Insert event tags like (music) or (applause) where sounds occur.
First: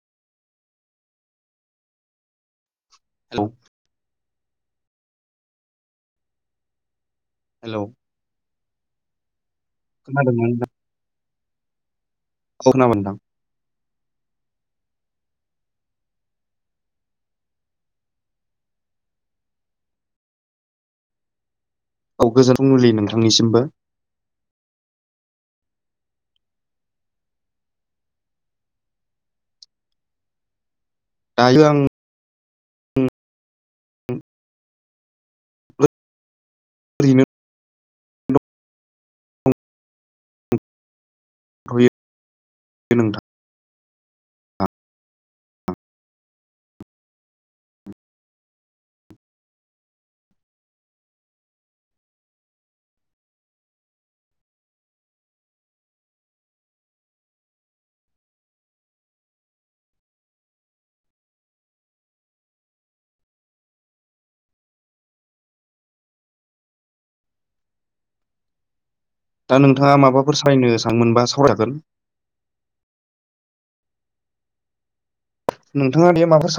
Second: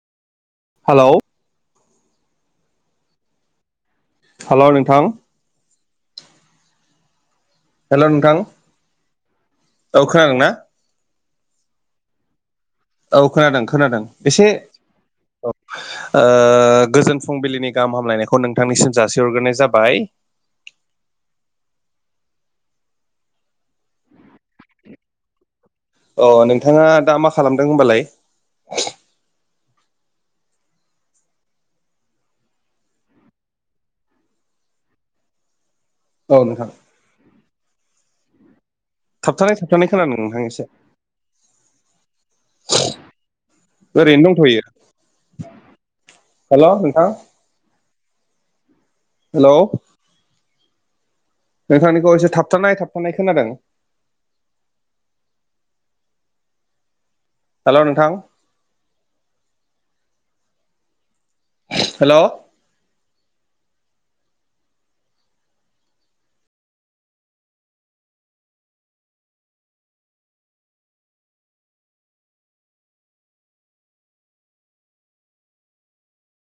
Hello. Hello. Hello नोंथां। Hello. Hello नोंथां औ खोनादोंना? (unintelligible) औ मा मोन? औ खोनादों खोनादों एसे औ। ओ गोजोन फुंबिलिनि गाहाम हामलायनायखौ नोंथांनिसिम जासिहरग्रोनाय जाबाय। औ गोजोन फुंबिलि नोंथांनिसिमबो। ओ नोंथाङा दा मा होनबालाय? दायो आं। (unintelligible) औ नोंथां। (unintelligible) थाबथानाय थाबथानाय खोनादों नोंथां एसे। (unintelligible) ओरैनो दंथ'यो हेलौ' नोंथां। हेलौ। नोंथांनिखौ एसे थाबथानाय थाबथानाय खोनादों। हेलौ नोंथां। हेलौ। दा नोंथाङा माबाफोर सालरायनो सानमोनबा सावरायगोन। नोंथाङा बे मा साव